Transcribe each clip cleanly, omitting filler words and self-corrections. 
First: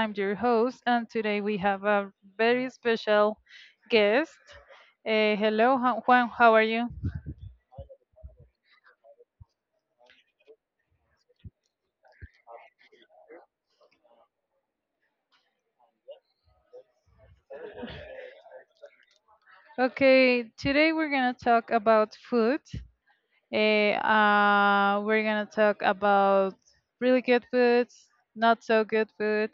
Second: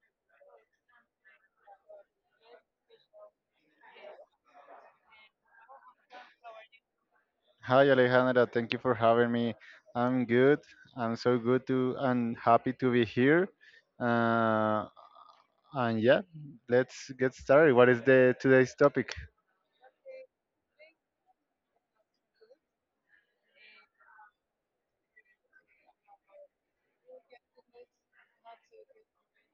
I'm your host, and today we have a very special guest. Hello, Juan. How are you? Hi Alejandra, thank you for having me. I'm good. I'm so good to and happy to be here. Uh, and yeah, let's get started. What is the today's topic? Okay, today we're gonna talk about food. We're gonna talk about really good foods, not so good food.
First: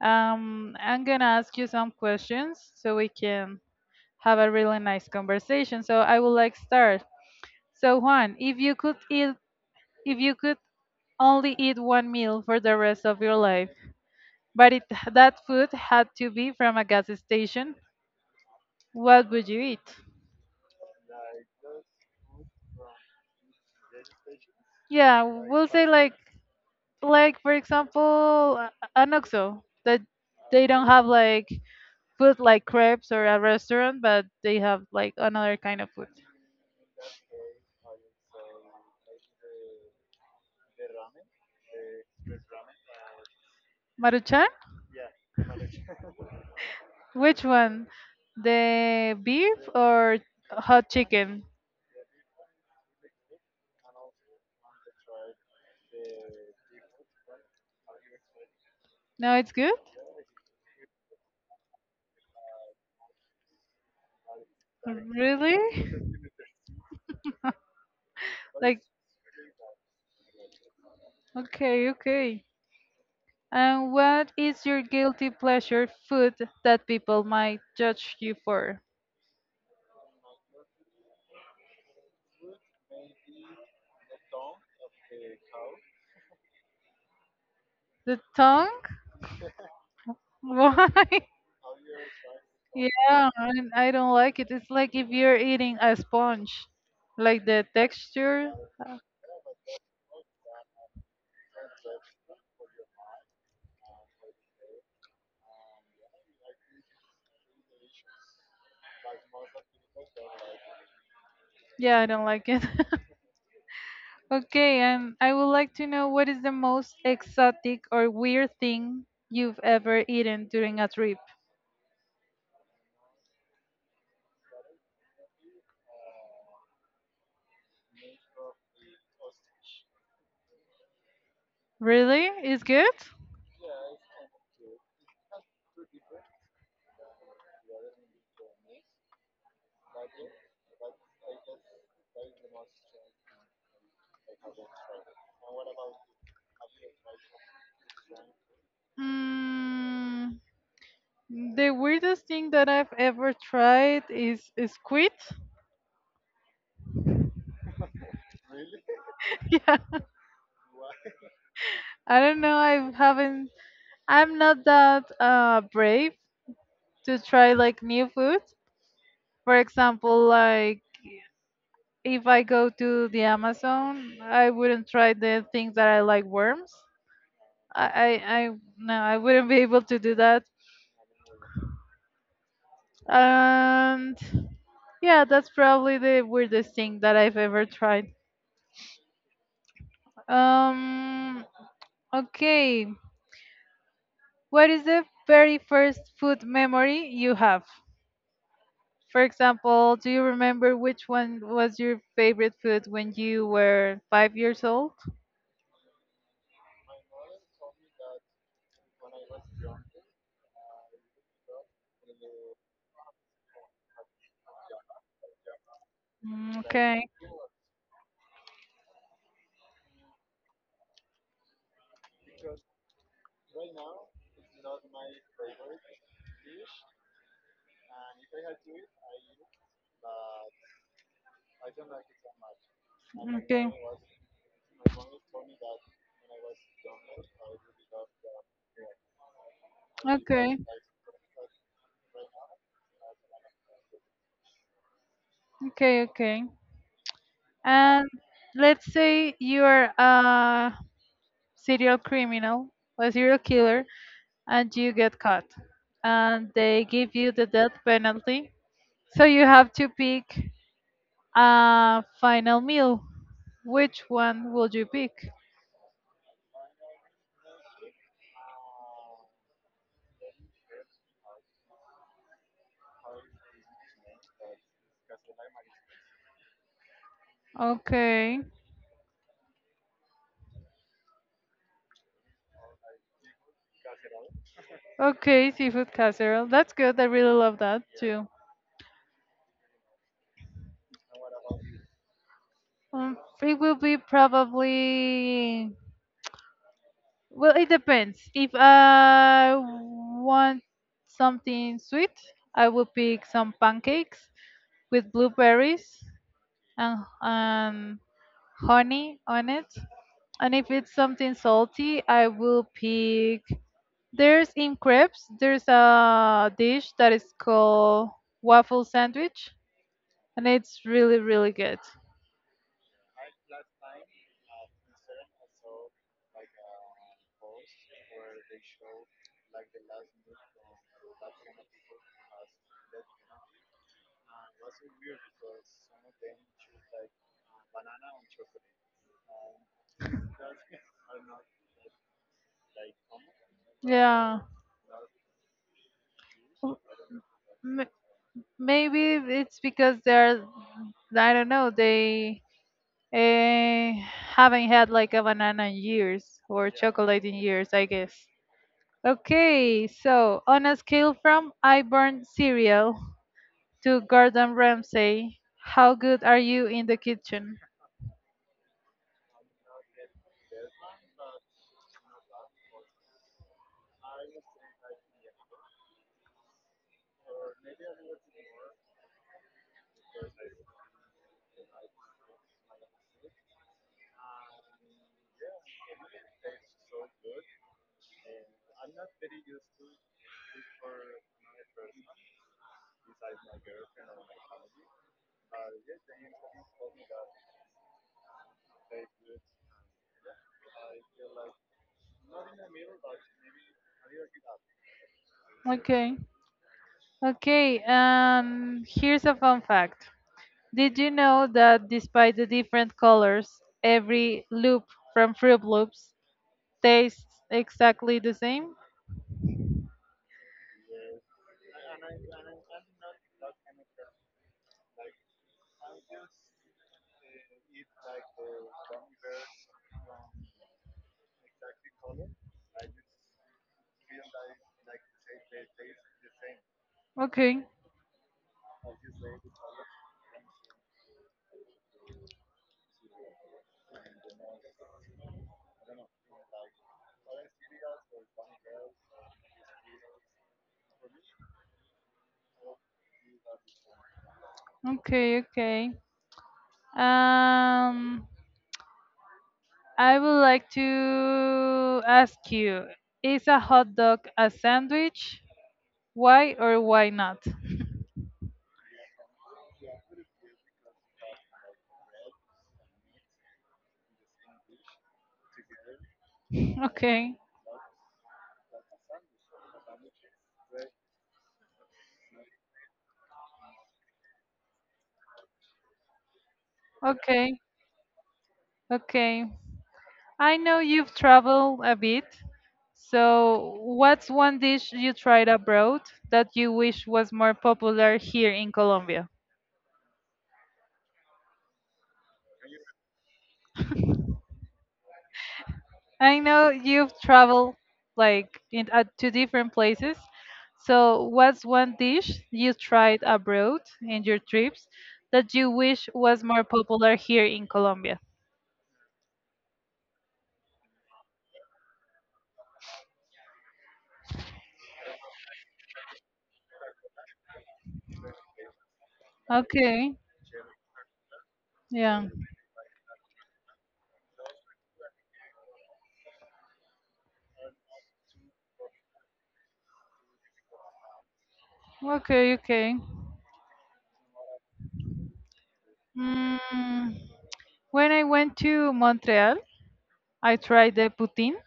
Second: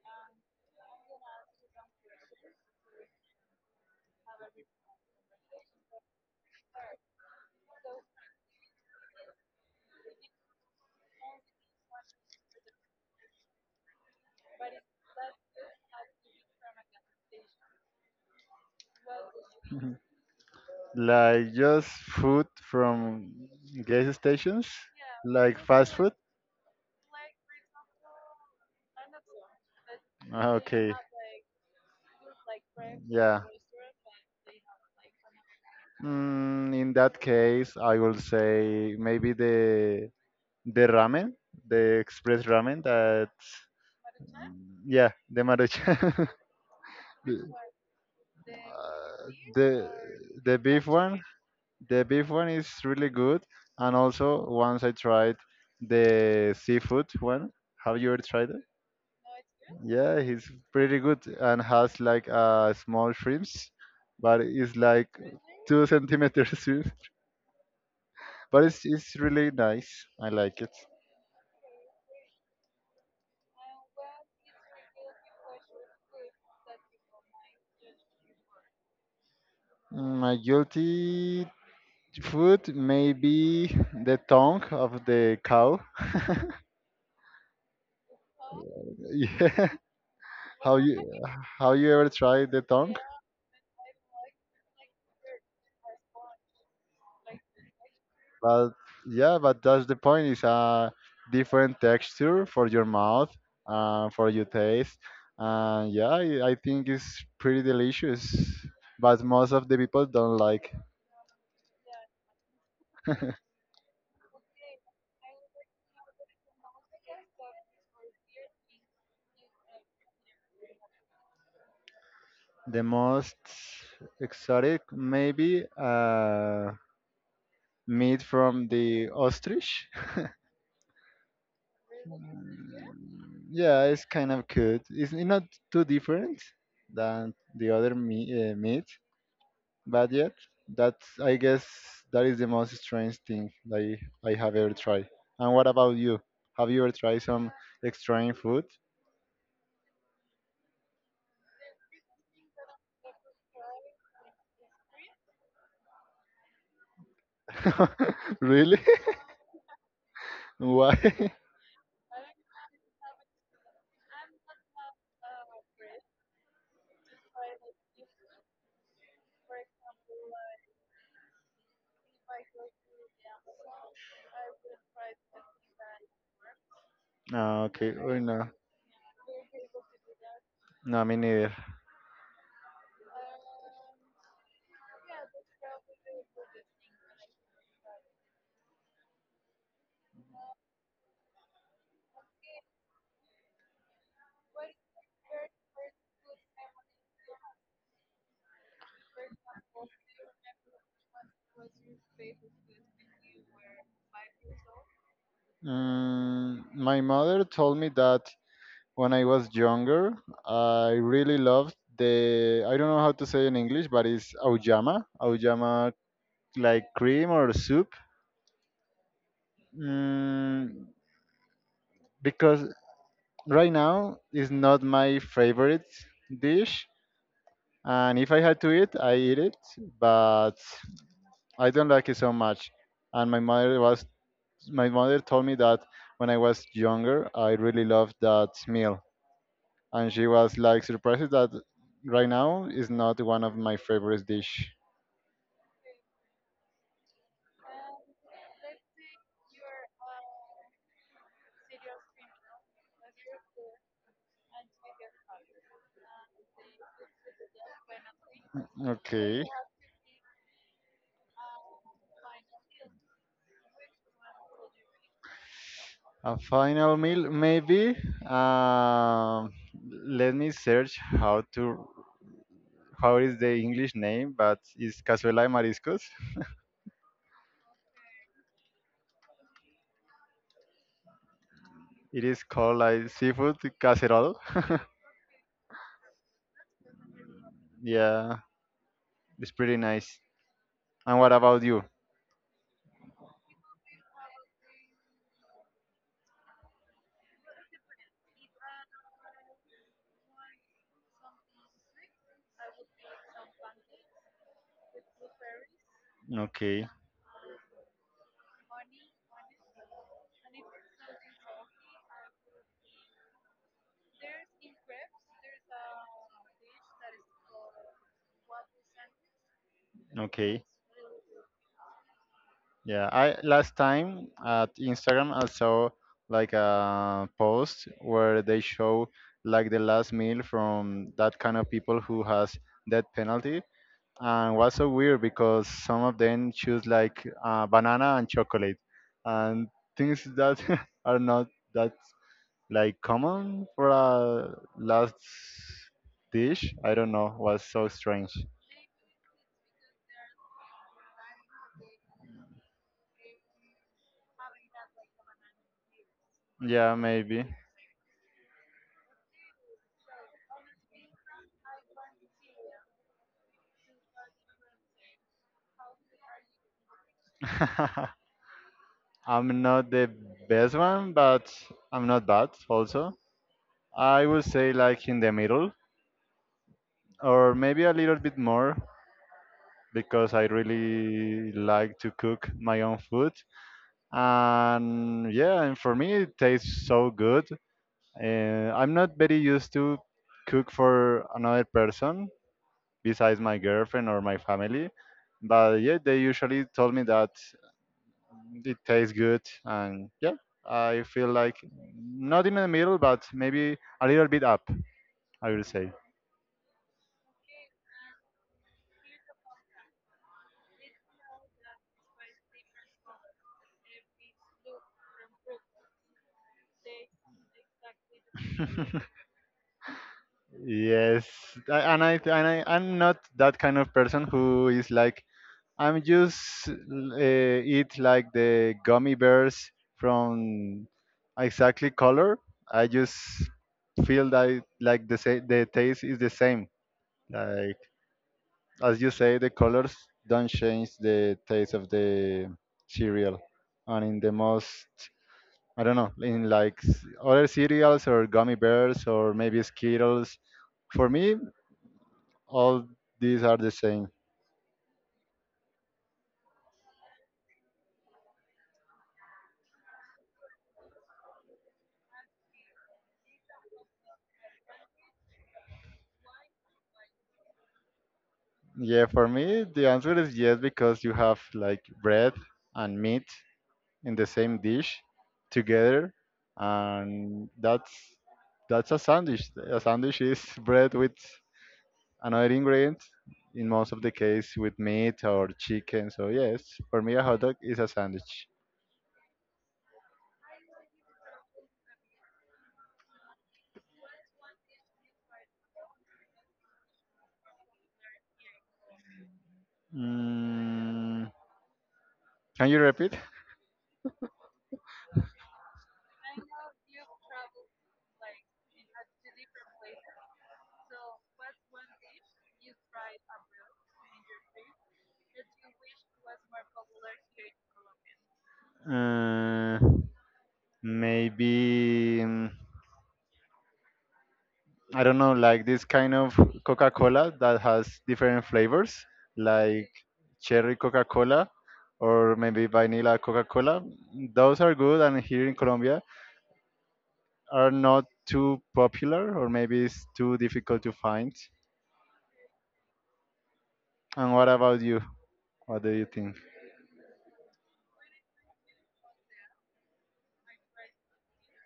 I'm gonna ask you some questions so we can have a really nice conversation. So I would like start. So Juan, if you could only eat one meal for the rest of your life, but if that food had to be from a gas station, what would you eat? Like just food from gas stations, Yeah, like we'll say fast like food. For example an OXXO that they don't Okay, have like food like crepes or a yeah. restaurant, but they have like another kind of food. In that case, I will say maybe the ramen, the express ramen Maruchan? yeah, the maruchan. Which the, one? The uh, beef the or the beef hot one, chicken? the beef one is really good. And also, once I tried the seafood one. Have you ever tried it? No, it's good. Yeah, it's pretty good and has like small shrimps, but it's like Really? two centimeters shrimp. But Like, it's really nice. I like it. okay, okay. And what is your guilty pleasure food that people might judge you for? My guilty food maybe the tongue of the cow. The tongue? Yeah. How you Why? how you ever tried the tongue? Yeah, and I don't like it. It's like if you're eating a sponge, like the texture. But uh, yeah, but that's the point. It's a different texture for your mouth, for your taste. Yeah, I think it's pretty delicious. But most of the people don't like Yeah, I don't like it. Okay, and I would like to know what is the most exotic or weird thing you've ever eaten during a trip? the most exotic maybe meat from the ostrich. Really? Is good? Yeah, it's kind of good. It's not too different than the other meat, meat, but yet that's I guess that is the most strange thing that I have ever tried. And what about you? Have you ever tried some strange food? Mm, the weirdest thing that I've ever tried is squid. Really? Yeah, Why? I don't know. I haven't. I'm not that brave to try like new food. For example, like if I go to the Amazon, I wouldn't try the things that I like worms. No, I, okay. Oh, no, I No, I wouldn't be able to do that. no, me neither. And yeah, that's probably the weirdest thing that I've ever tried. Um, okay, what is the very first food memory you have? For example, do you remember which one was your favorite food when you were 5 years old? My mother told me that when I was younger, I really loved the I don't know how to say in English, but it's auyama, auyama Mm, like okay, cream or soup. Mm, because right now it's not my favorite dish, and if I had to eat, I eat it, but I don't like it so much. And my okay, mother was My mother told me that when I was younger, I really loved that meal. And she was okay, like surprised that right now is not one of my favorite dish. okay, okay. And let's say you're a serial criminal a serial killer and you get caught and they give you the death penalty. So Okay. you have to pick a final meal. Which one would you pick? A final meal, maybe. Um, Let me search how to how is the English name, but it's cazuela de mariscos. Okay. It is called like seafood casserole. Okay, seafood casserole. That's good. I really love that too. Yeah, it's pretty nice. And what about you? It will be probably. Well, it depends. If I want something sweet, I will pick some pancakes with blueberries Okay, and honey on it. And if it's something salty, I will pick. There's in crepes, there's a dish that is called waffle sandwich, and okay. it's really, really good. Yeah, I last time at Instagram I saw like a post where they show like the last meal from that kind of people who has death penalty, and was so weird because some of them choose like banana and chocolate, and things that are not that like common for Yeah. a last dish. Well, I don't know, was so strange. maybe it's because I don't know, they uh, haven't had like a banana in years or Yeah, chocolate in maybe. years, I guess. Okay, so on a scale from I burn cereal to Gordon Ramsay, how good are you in the kitchen? I'm not the best one, but I'm not bad also. I would say like in the middle or maybe a little bit more because I really like to cook my own food. And yeah, and for me it tastes so good. I'm not very used to cook for another person besides my girlfriend or my family. But yeah, they usually told me that it tastes good, and yeah, I feel like not in the middle, but maybe a little bit up. I will say. Okay, okay, here's a fun fact. Did you know that despite the different colors, every loop from Fruit Loops tastes exactly the same? Yes, I- and I and I I'm not that kind of person who is like I'm just uh, eat like the gummy bears from exactly color. I just feel that like the taste is the same. Okay, Like, as you say, the colors don't change the taste of the cereal. And in the most, I don't know, in like other cereals or gummy bears or maybe Skittles, for me, all these are the same. okay, okay. Um, I would like to ask you, is a hot dog a sandwich? Why or why not? Yeah, for me, the answer is yes because you have like bread and meat in the same dish together, Okay, and that's a sandwich. A sandwich is bread with another ingredient in most of the case with meat or chicken. So yes, for me a hot dog okay, is a sandwich. okay. I know you've traveled a bit, so what's one dish you tried abroad that you wish was more popular here in Colombia? Mm, can you repeat? I know you've traveled like in to different places. So, what's one dish you tried abroad in your trips that you wish was more popular here in Colombia? Uh, maybe, I don't know, like this kind of Coca-Cola that has different flavors, like Okay, cherry Coca-Cola yeah. or maybe vanilla Coca-Cola. Those are good, and here in Colombia are not too popular, or maybe it's too difficult to find. Okay, okay. And what about you? What do you think? Mm, when I went to Montreal, I tried the poutine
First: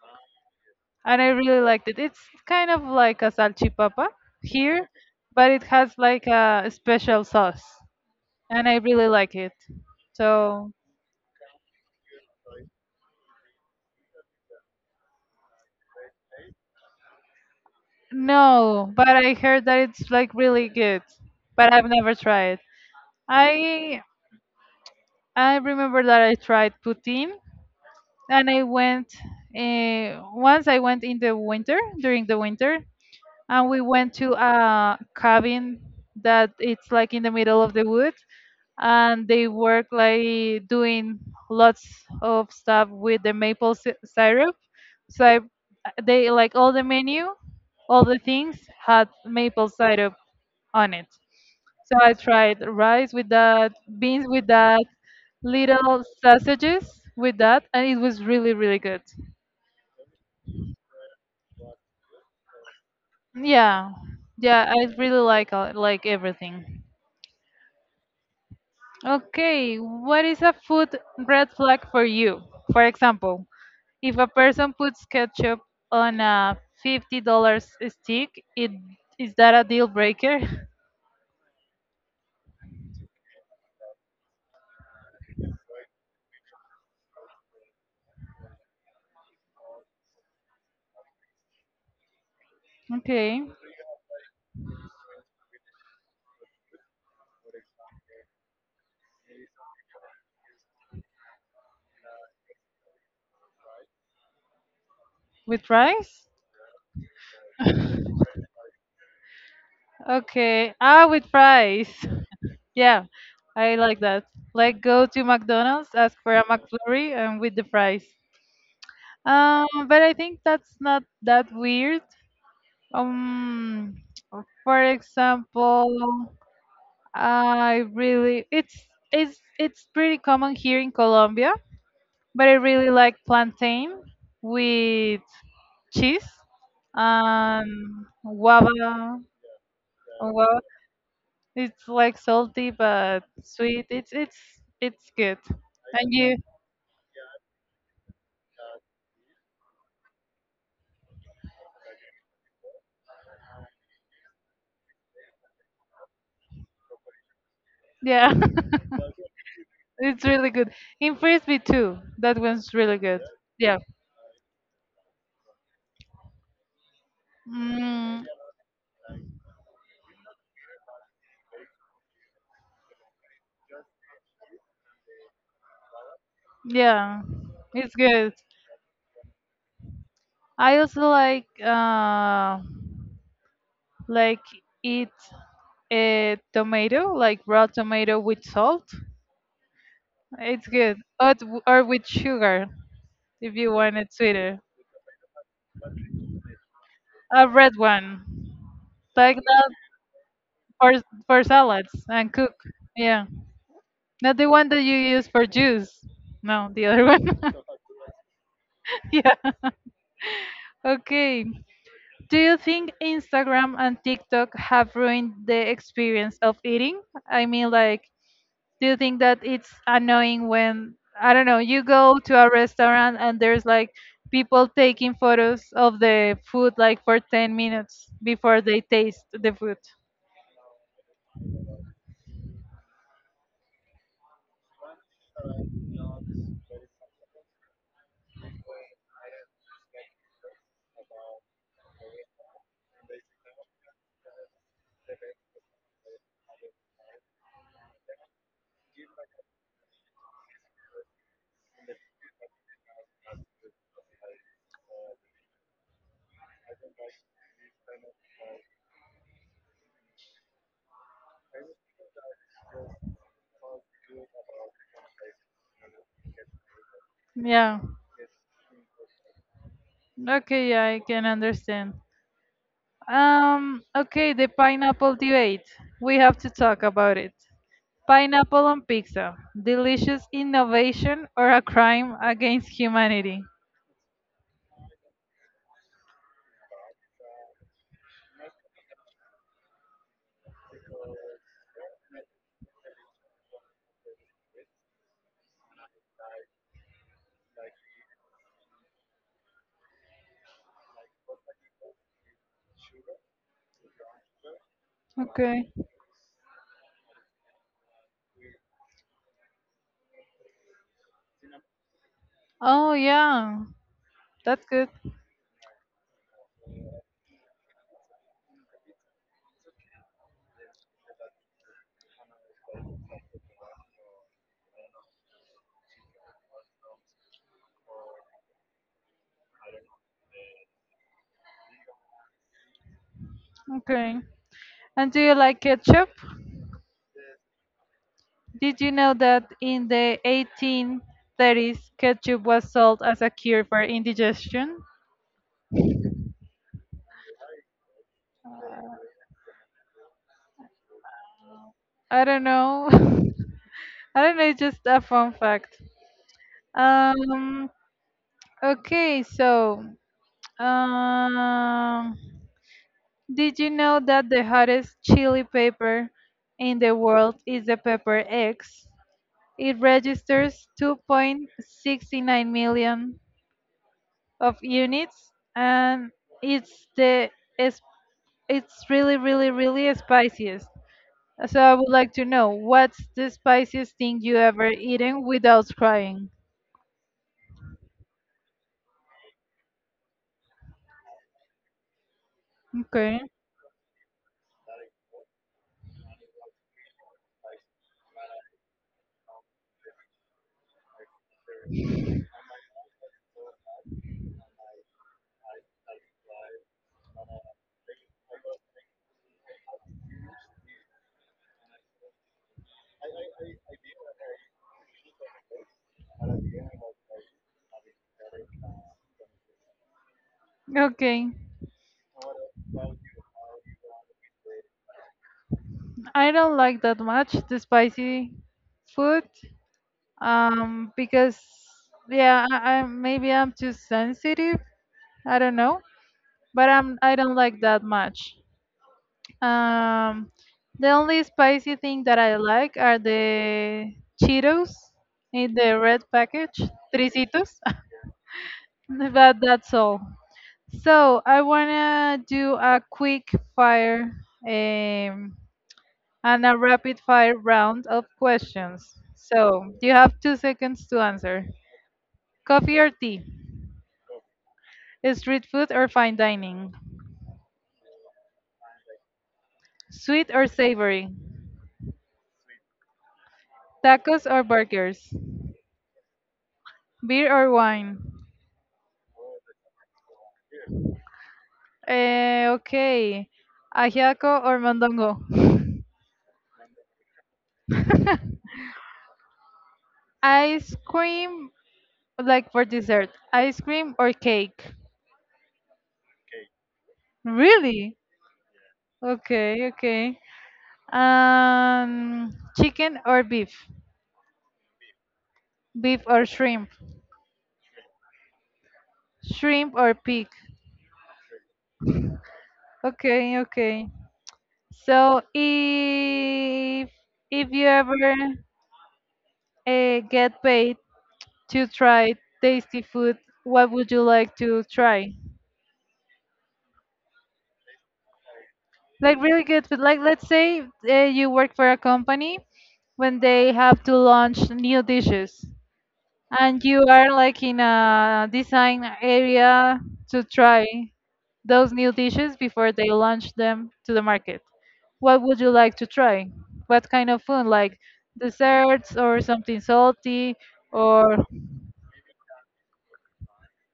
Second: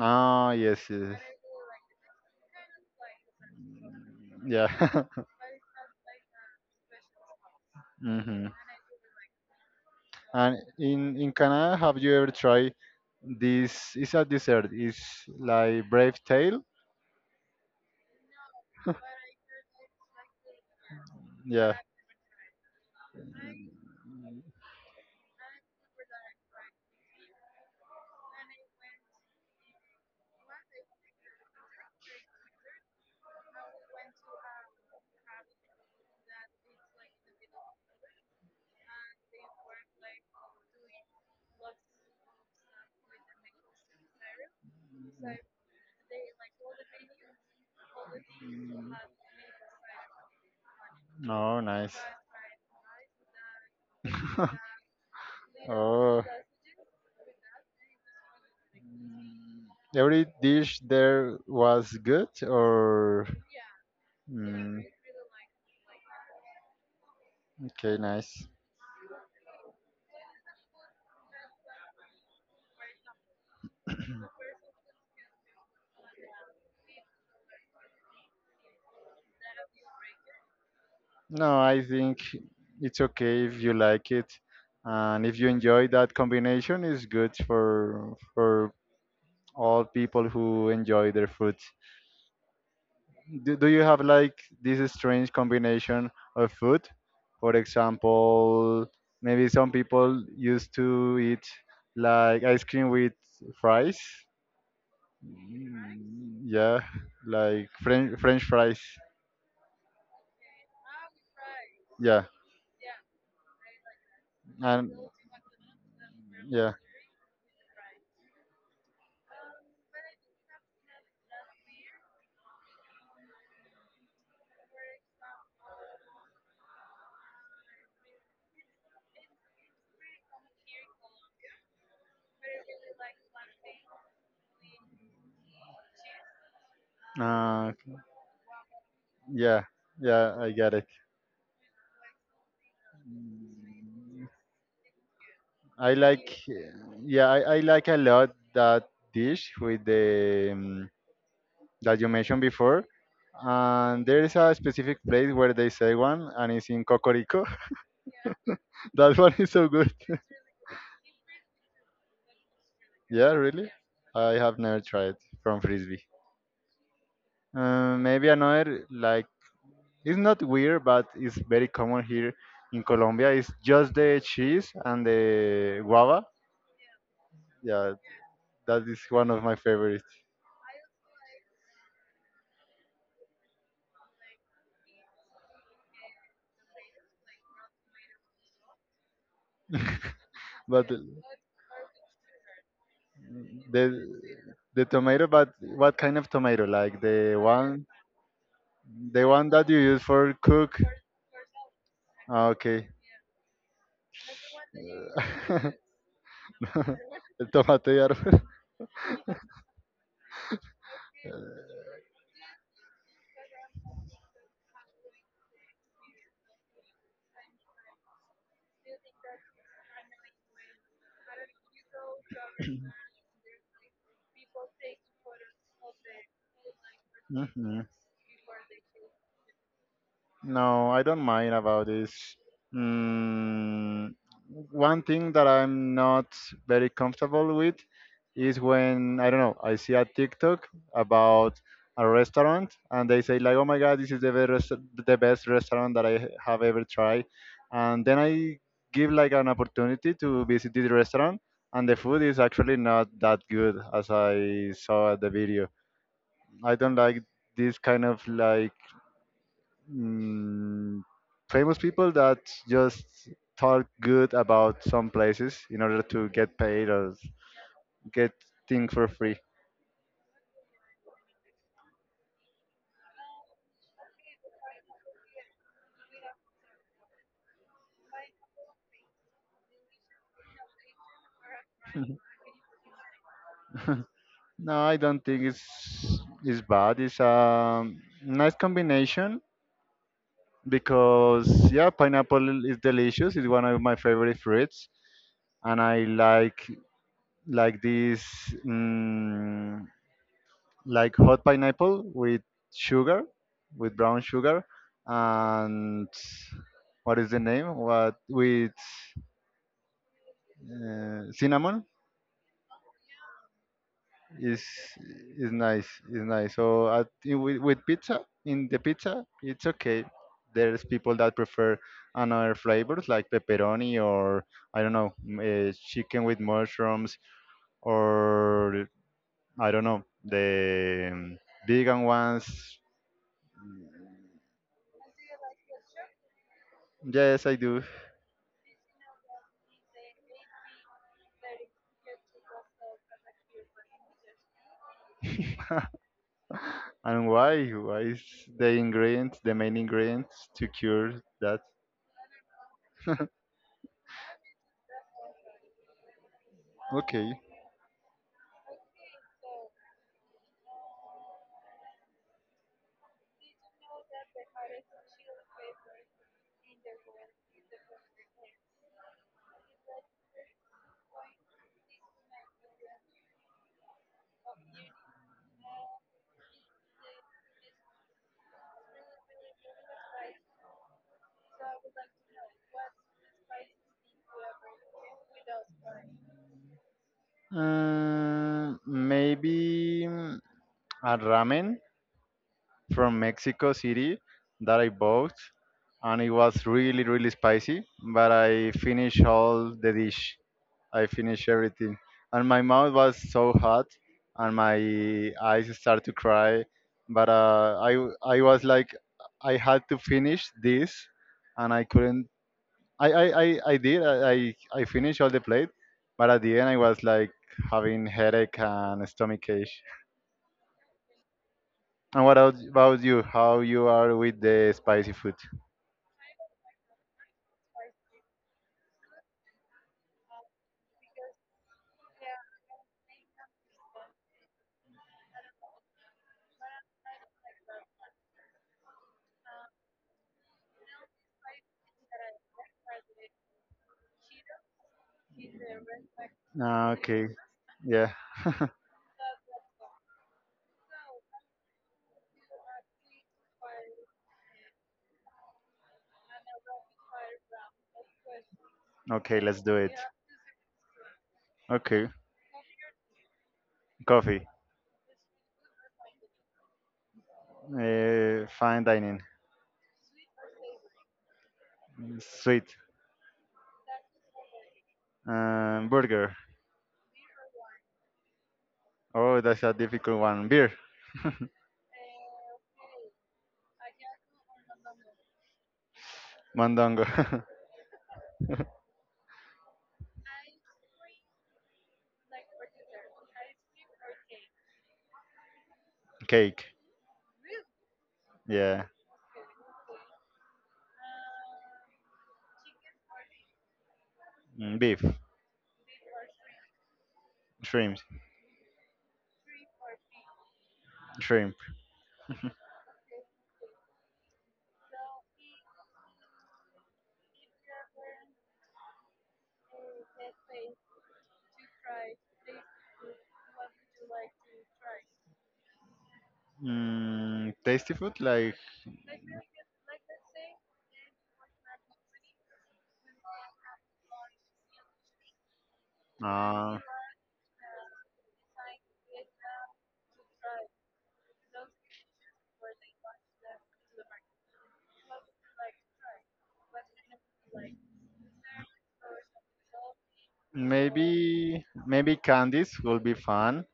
Ah, yes, yes. and I really liked it. It's kind of like a salchipapa Yeah. here, but it has like a special sauce Hmm. and I really like it. And So in Canada, have you ever tried this? It's a dessert. It's like brave tail. no, but I heard that it's like really good, but Yeah. I've never tried. I I remember that I tried poutine and I went once I went in the winter during the winter and we went to a cabin that it's like in the middle of the woods and they work like doing lots of stuff with the maple syrup. So I, they like all the menu all the things had maple syrup on it. Oh, nice. So I tried rice with that, beans with that, little Oh, sausages with that, and it was really, really good. every dish there was good or Yeah, yeah, mm, I really like everything. okay, nice. Okay, what is a food red flag for you? For example, if a person puts ketchup on a $50 stick, it is that a deal breaker? No, I think it's okay if you like it, and if you enjoy that combination, it's good for all people who enjoy their food. Okay, Do you have like this strange combination of food? For example, maybe some people used to eat like ice cream with fries. with fries? Yeah, like French fries. Okay, ah, with fries. Yeah, Yeah, I like that. Like and go to McDonald's, ask for a yeah, McFlurry, and with the fries. But I think that's not that weird. Um, for example, I really it's it's pretty common here in Colombia, but I really like plantain with cheese and uh, guava. yeah, Or yeah. I guava. get it. It's like salty but sweet. It's it's good. I And like, you yeah, I like a lot that dish with the that you mentioned before. And there is a specific place where they say one, and it's in Cocorico. yeah, That one is so good. it's really good. In Frisbee too, that one's really good. Yeah, really. Yeah. I have never tried from Frisbee. Mm, Maybe another like it's not weird, but it's very common here in Colombia. It's just the cheese and the guava. yeah, it's Yeah, good. that is one of my favorites. I also like eat a tomato, like raw tomato with salt. It's But good. Or, or with sugar if you The want it sweeter. the tomato, but what kind of tomato? Like A red one. the Like one that that you use for cook? for salads and Ah, cook. okay. Yeah. Not the one that you use for juice. No, the other one. El tomate de árbol. Yeah. Okay. Do you think Instagram and TikTok have ruined the experience of eating? I mean, like, do you think that it's annoying when, I don't know, you go to a restaurant and there's like people taking photos of the food like for 10 minutes before they taste the food? No, I don't mind about this. Mm, One thing that I'm not very comfortable with is when, I don't know, I see a TikTok about a restaurant and they say like, "Oh my God, this is the the best restaurant that I have ever tried." And then I give like an opportunity to visit this restaurant and the food is actually not that good as I saw at the video. I don't like this kind of like mm, famous people that just talk good about some places in order to get paid or Yeah. get things for free. Okay, yeah, I can understand. Okay, the pineapple debate. We have to talk about it. Pineapple on pizza, delicious innovation or a crime against humanity? No, I don't think it's bad. It's a nice combination because yeah, pineapple is delicious. It's one of my favorite fruits, and I like this. mm like hot pineapple with sugar, with brown sugar, Okay. and what is the name? What with cinnamon Oh, yeah, is that's good. is nice. Is nice. So I with pizza in the pizza, it's okay. There's people that prefer another flavors like pepperoni or I don't know chicken with mushrooms or I don't know the vegan ones. Okay. And do you like ketchup? Yes, I do. Did you know that in the 1830s, ketchup was sold as a cure for indigestion? And why? Why is the ingredient, the main ingredient, to cure that? I don't know. I don't know, it's just a fun fact. Okay. Um, okay, so, um, Did you know that the hottest chili pepper in the world is the pepper X? It registers 2.69 million of units and it's the it's, it's really really really spiciest. So I would like to know what's the spiciest thing you ever eaten without crying? Maybe a ramen from Okay. Mexico City that I bought, and it was really, really spicy, but I finished all the dish. I finished everything. And my mouth was so hot and my eyes started to cry. But I was like, I had to finish this and I couldn't. I did. I finished all the plate. But at the end, I was like having headache and stomach ache. Okay. And what about you? How you are with the spicy food? I don't like that much the spicy food. Because yeah I maybe I'm too sensitive. I don't know, but I don't like that much. um the only spicy thing that I like are the cheetos in the red package Ah, okay. tricitos. Yeah. But that's all. So I wanna do a quick fire um and a rapid fire round of questions Okay, let's so do you it. have 2 seconds to answer. Okay, Coffee or tea? coffee. Street food or fine dining? Fine dining. Sweet or savory? Sweet. Tacos or burgers? Burger. Beer or wine? Oh, that's a difficult one. Beer. Eh, okay. Ajiaco or mondongo? Mondongo. Ice cream, like for dessert. Ice cream or cake? Cake. Really? Yeah. Okay, okay. Chicken or beef? Beef. Beef or shrimp? Shrimp. Shrimp or pig? Shrimp. Okay, okay. So if you ever get paid to try tasty food, what would you like to try? Tasty food like Like really good food. Like let's say you work for a company when they have to launch new dishes, and uh, you are like in a design area to try those new dishes before they launch them to the market. What would you like to try? What kind of food? Like desserts or something salty or maybe candies will be fun.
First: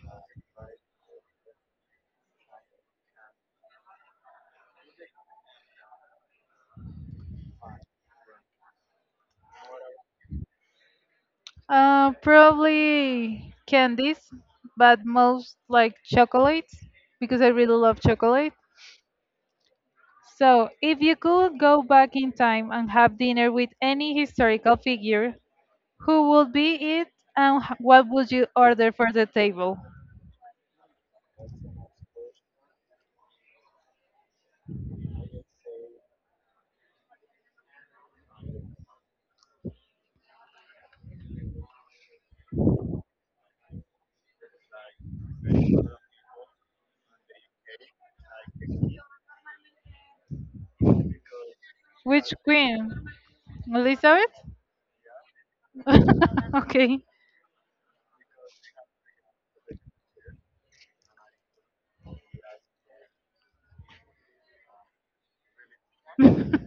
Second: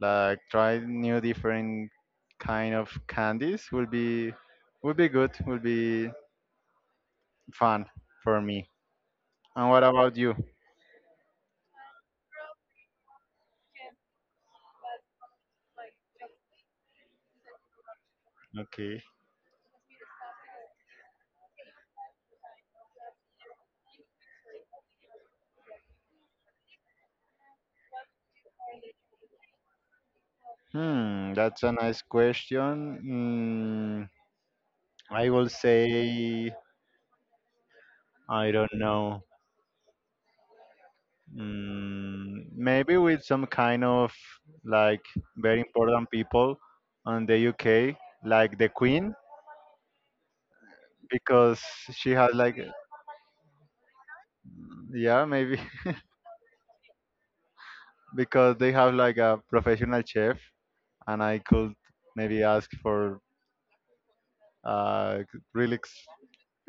Like try new different kind of candies will be good. Will be fun for me. And what about you? Probably candies, but most like chocolates because I really love chocolate. Okay. So, if you could go back in time and have dinner with any historical figure, who would be it and what would you order for the table? Hmm, that's a nice question. Mm, I will say I don't know. Maybe with some kind of like very important people on the UK, like the Queen. because she has Which like queen? Elizabeth? yeah maybe. Okay, Because they have like a professional chef and I could maybe ask for a really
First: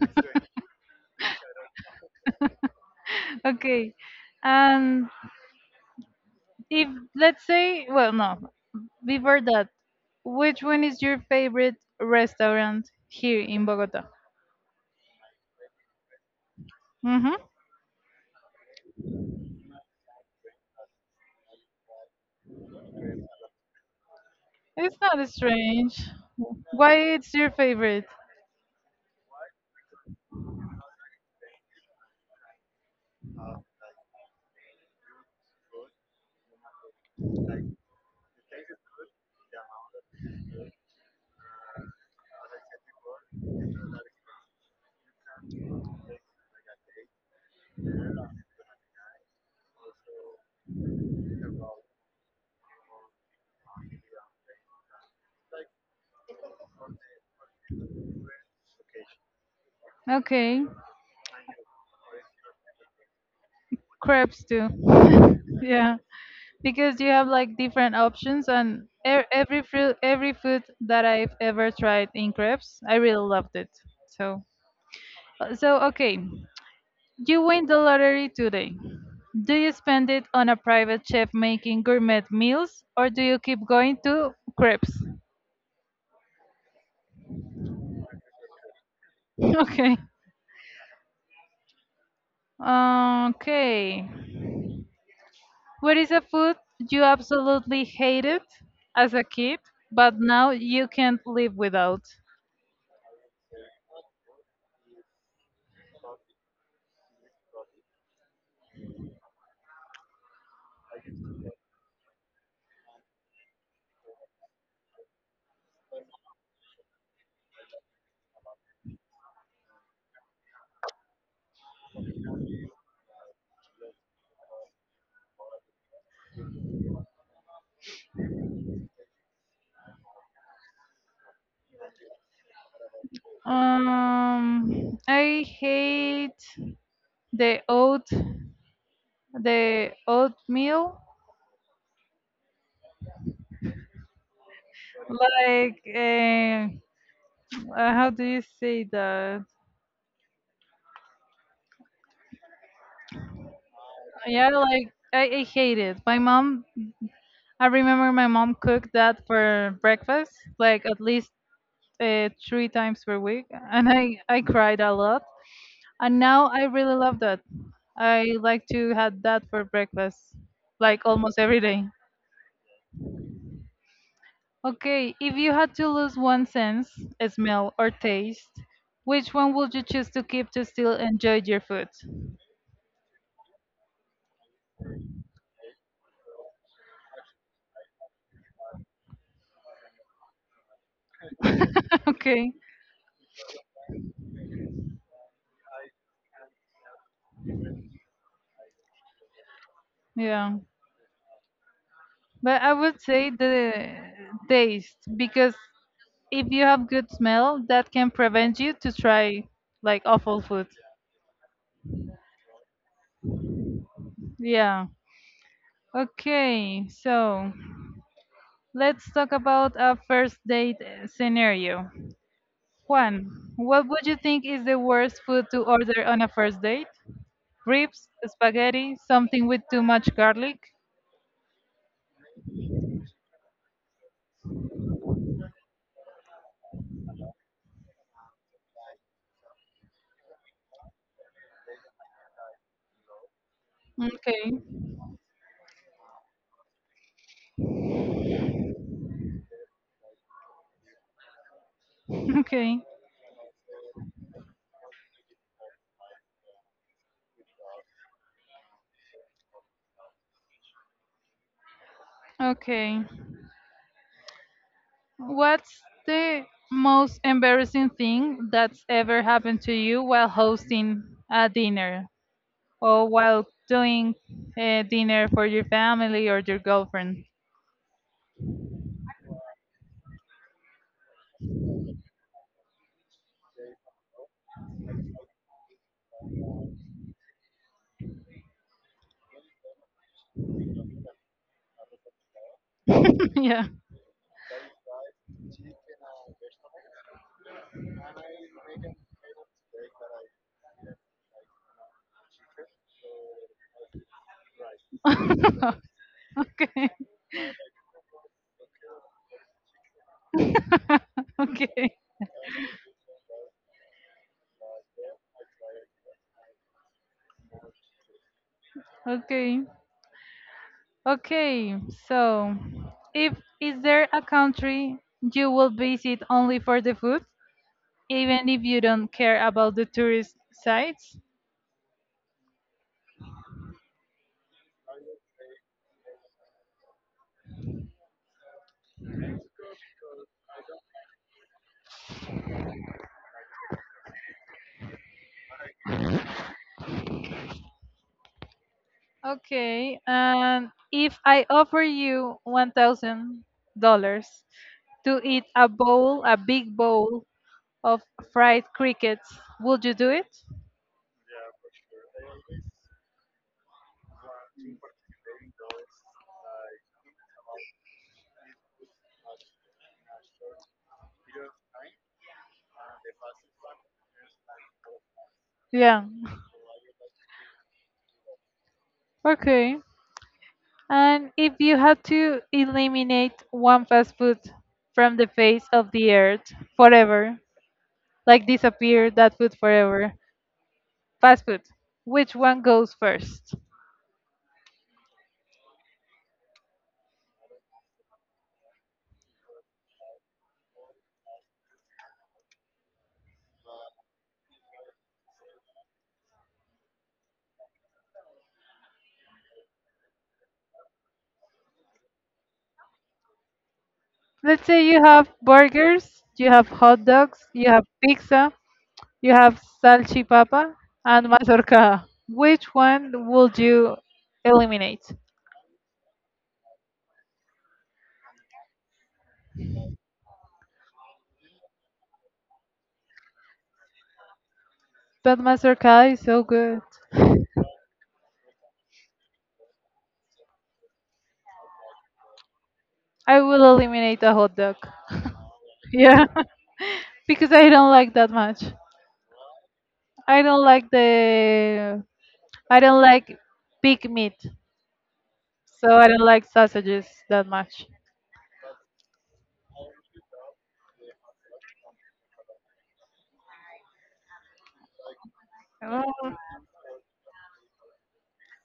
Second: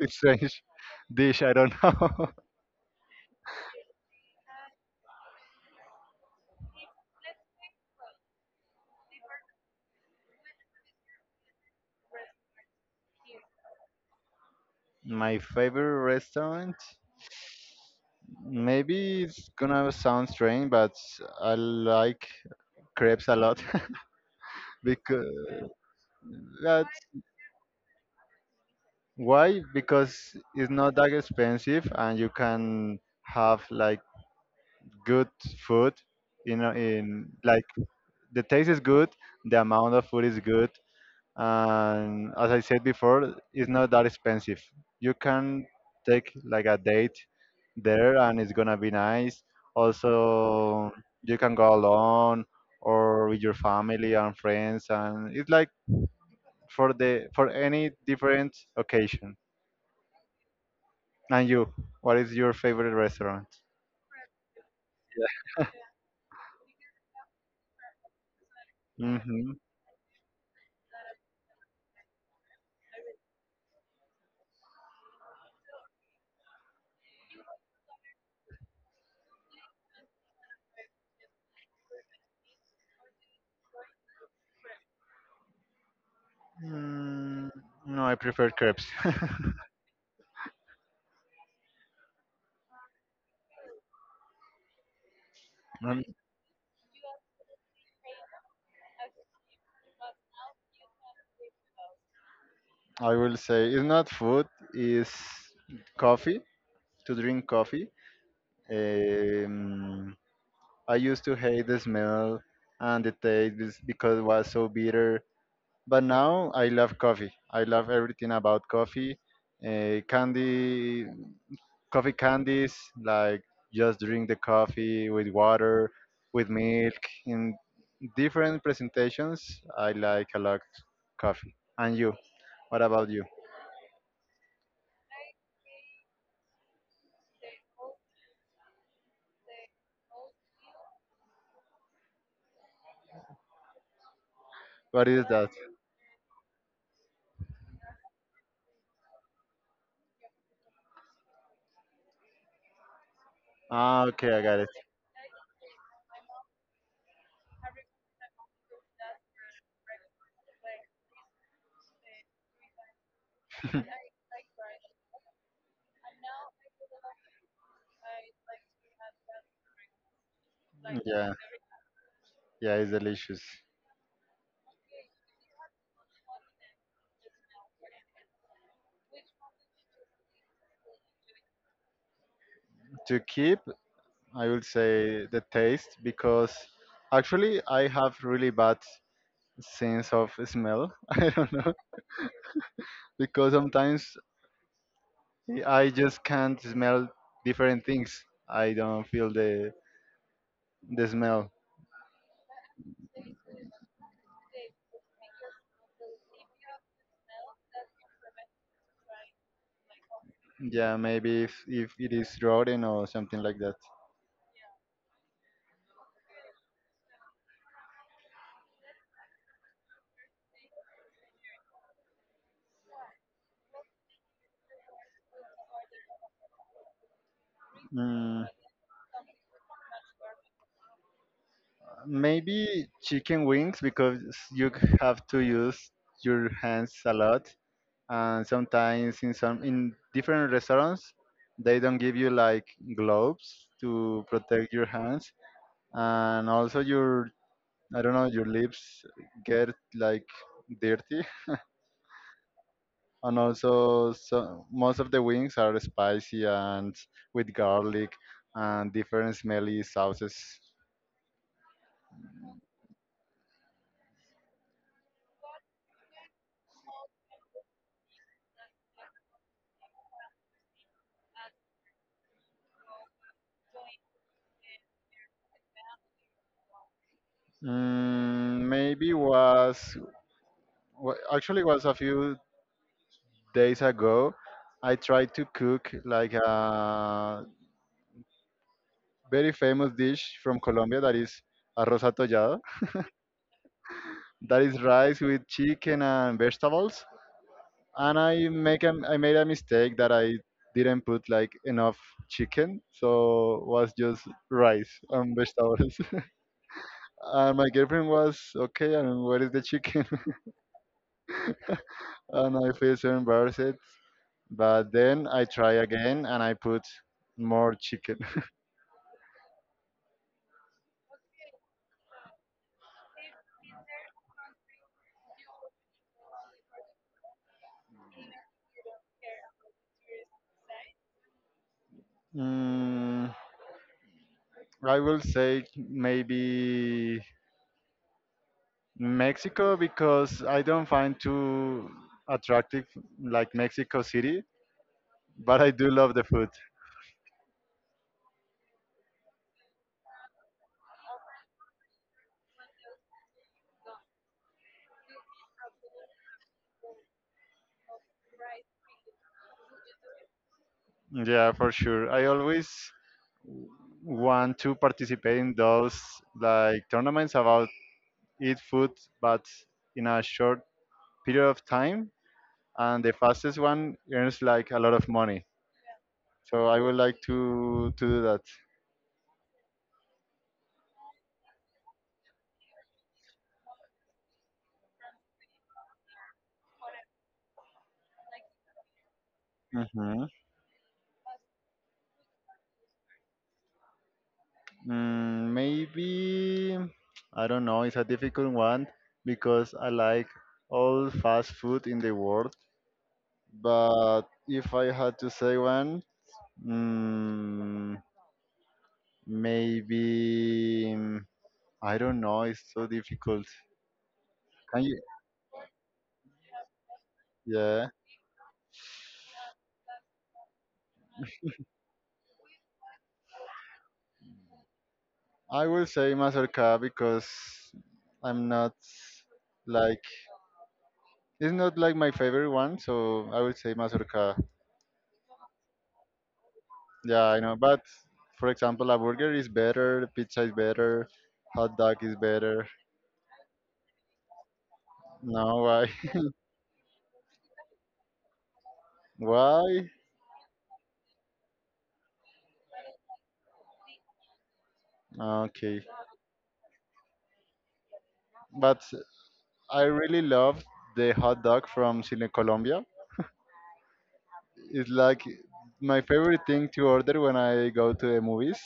strange dish I don't know. okay. And if, let's say, well, no, before that, which one is your favorite restaurant here in Bogota? My favorite restaurant Mm-hmm. maybe it's gonna sound strange but I like crepes a lot. It's Because not strange. Why that's it's your favorite? why because it's not that expensive and you can have like good food you know in like the taste is good, the amount of food is good, and as I said before, it's not that expensive. You can take like a date there, and it's gonna be nice. Also, you can go alone or with your family and friends, and it's like for any different occasion. Okay, And you, what is your favorite restaurant? crepes too. Yeah, because you have like different options and Mm-hmm. every fruit, every food that I've ever tried in crepes, I really loved it. So, okay, you win the lottery today. Do you spend it on a private chef making gourmet meals, or do you keep going to crepes? Mm, no, I prefer crepes. Okay. Okay. What I'm is a food you absolutely hated as a kid, but now you can't live without? I will say it's not food, it's coffee, to drink coffee. Um, I used to hate the smell and the taste because it was so bitter, but now I love coffee. I love everything about coffee. Candy, coffee candies, like just drink the coffee with water, with milk, in different presentations. I like a lot coffee. And you, what about you? I hate the oat, the oatmeal. What is that? Like, how do you say that? Ah, okay, I Yeah, got it. like I hate it. My mom, I remember my mom cooked that for breakfast, like at least three times per week, and I I cried a lot. And now I really love that. I like to have that for breakfast, like Yeah, almost every day. yeah, it's delicious. Okay, if you had to lose one sense, smell, or taste, which one would you choose to keep to still enjoy your food? To keep, I will say the taste because actually I have really bad sense of smell. I don't know Okay, because sometimes I just can't smell different things. I don't feel yeah. the smell. But I would say the taste, because if you have good smell, that can prevent you to try like awful food. Yeah, maybe if it is rotten or something like that. Yeah. Okay, so let's talk about a first date scenario. Juan, what would you think is the worst food to order on a first date? Ribs, Mm, spaghetti, something with too much garlic? maybe chicken wings because have to use your hands a lot and sometimes in different restaurants they don't give you like gloves to Okay, protect your hands and also your I don't know your lips get like dirty okay, and also most of the wings are spicy and with garlic and different smelly sauces. okay. What's the most embarrassing thing that's ever happened to you while hosting a dinner or while doing a dinner for your family or your girlfriend? Maybe actually was a few days ago. I tried to cook like a very famous dish from Colombia that is arroz atollado. Yeah. That is rice with chicken and vegetables and I made a mistake that I didn't put like enough chicken, so was just rice and vegetables. Okay. And my girlfriend was okay. And where is the chicken? Okay. And I feel so embarrassed. But then I try again and I put more chicken. Okay. Okay, so if is there a country you will visit only for the food, even if you don't care about the tourist sites? Mm, I will say maybe Mexico because I don't find too attractive like Mexico City, but I do love the food. Okay, and if I offer you $1,000 to eat a bowl, a big bowl of fried crickets, would you do it? Yeah, for sure. I always w- want to participate in those like tournaments about eat food, but in a short period of time, and the fastest one earns like a lot of money. Yeah. So I would like to do that. Okay. And if you had to eliminate one fast food from the face of the earth forever, like disappear that food forever. Hmm. Fast food. Which one goes first? Maybe I don't know. It's a difficult one because I like all fast food in the world. But if I had to say one, mm, maybe mm, I don't know. It's so difficult. Let's say Can you you? have burgers, you have hot dogs, you have Yeah, pizza, you have salchipapa, and mazorca. Which one would you eliminate? I will say Mazorca because I'm not like it's not like my favorite one. So I would say Mazorca. But mazorca is so good. Yeah, I know. But for example, a burger is better. Pizza is better. Hot dog is better. I will eliminate a hot dog. No, why? Yeah, because I don't like that much. Why? I don't like the I don't like pig meat, Okay. so I don't like sausages that much. But I really love the hot dog from Cine Colombia. It's like my favorite thing to order when I go to the movies.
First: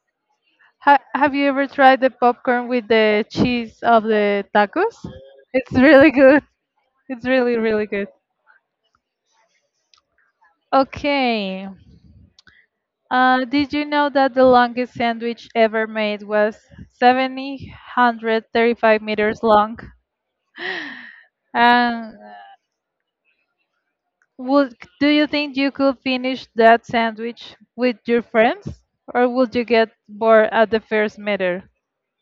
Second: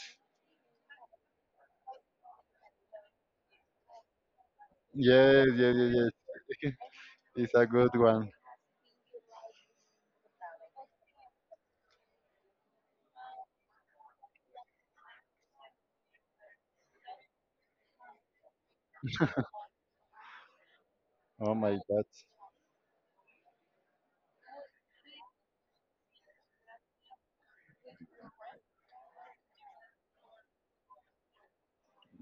Have you ever tried the popcorn with the cheese of the tacos? Yes, It's yes, yes, yes. really good. It's It's really, a really good good. one. Okay. Did you know that the longest sandwich ever made was 735 meters long? Oh my God. And would do you think you could finish that sandwich with your friends, or would you get bored at the first meter?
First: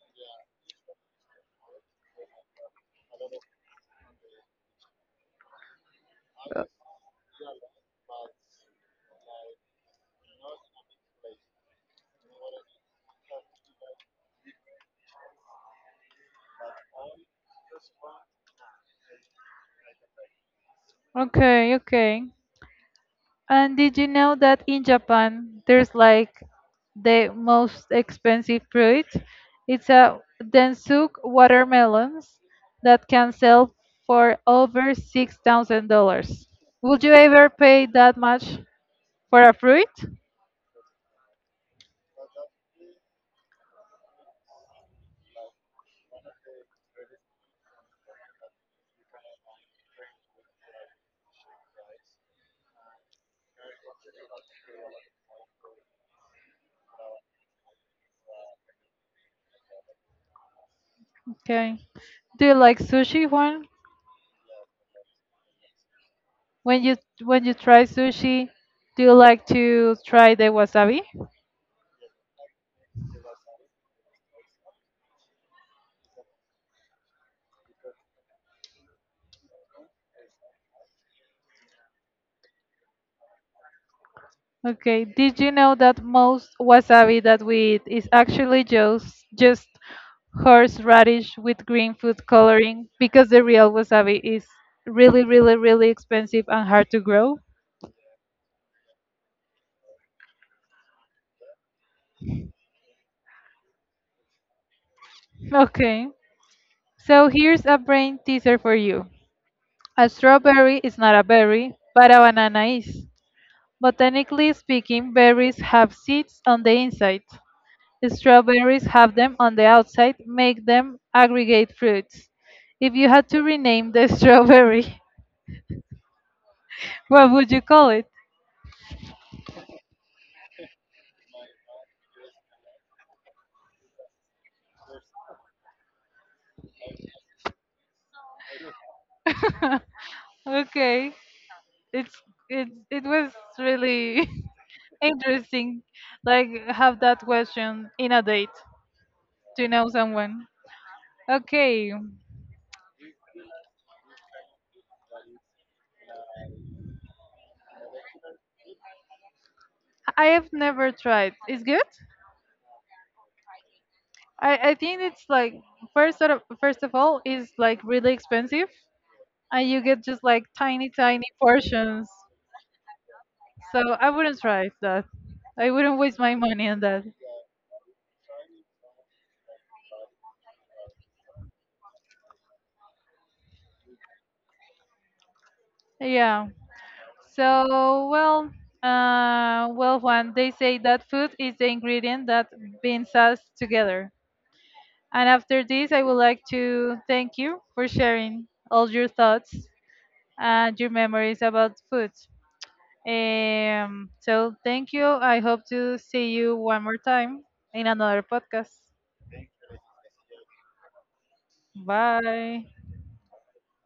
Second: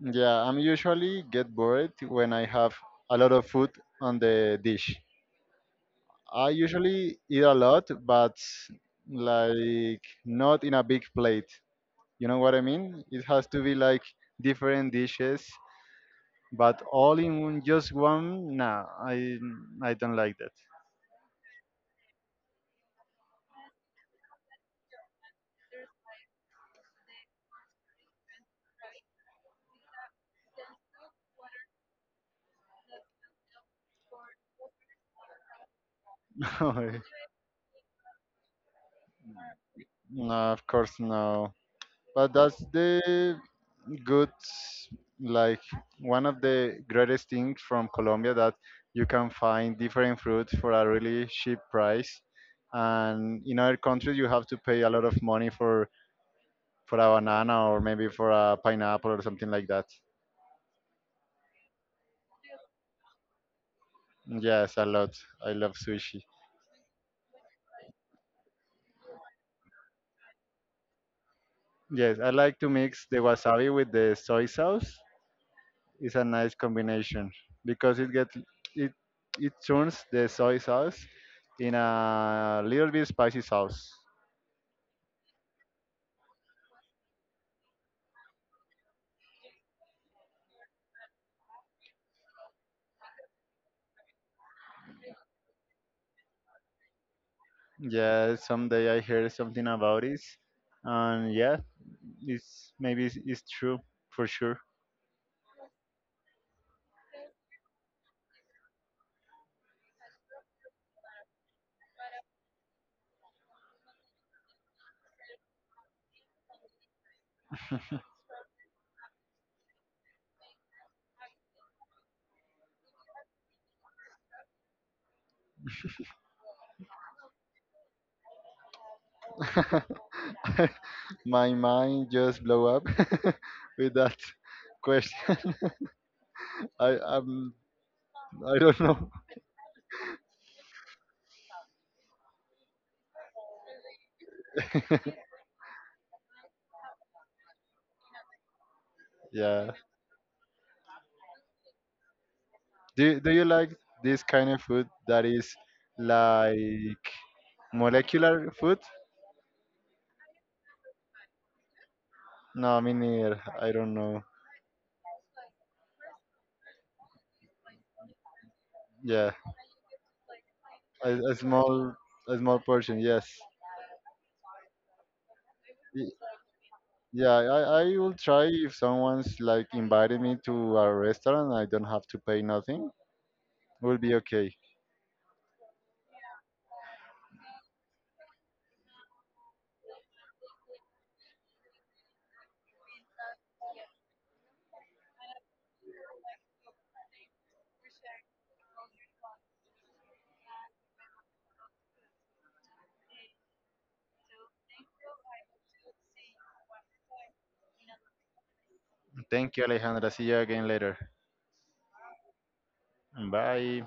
Yeah, I'm usually get bored when I have a lot of food on the dish. I Uh, usually eat a lot, but like not in a big plate. You know what I mean? It has to be like different dishes, but all in one- just one. Nah, I don't like Okay, okay. And did you know that in Japan there's like the most expensive fruit? It's a Densuk watermelons that can sell for over $6,000. that. Would you ever pay that much for a fruit? No, of course no. But that's the good, like one of the greatest things from Colombia that you can find different fruits for a really cheap price. And in other countries, you have to pay a lot of money for a banana or maybe for a pineapple or something like that. Okay. Do you like sushi, Juan? Yes, a lot. I love sushi. When you when you try sushi, do you like to try the wasabi? Yes, I like to mix the wasabi with the soy sauce is a nice combination because it gets it it turns the soy sauce in a little bit spicy sauce. Okay, did you know that most wasabi that we eat is actually just horseradish with green food coloring because the real wasabi is really, really, really expensive and hard to grow? Yeah, someday I heard something about it, and yeah, it's true for sure. Okay, so here's a brain teaser for you. A strawberry is not a berry, but a banana is. Botanically speaking, berries have seeds on the inside. Strawberries have them on the outside, make them aggregate fruits. If you had to rename the strawberry, what would you call it? My mind just blew up with that question. I I'm, I don't know. Okay, it's it was really interesting, like have that question in a date to Yeah. know someone. Okay, Do you like this kind of food that is like molecular food. I have never tried. It's good. No, me neither. I don't know. I think it's like first of all is like really expensive, Yeah, and you get just like tiny a, tiny a small, portions. a small portion. Yes. So I wouldn't try that. I wouldn't Y- waste my money on that. Yeah, I will try if someone's like invited me to a restaurant. I don't have to pay nothing. Will be okay. Yeah. So well, well, Juan, they say that food is the ingredient that binds us together. And after this, I would like to thank you for sharing all your thoughts and your memories about food. So thank you. I hope to see you one more time in another podcast. Thank you, Alejandra. See you again later. Bye. Bye.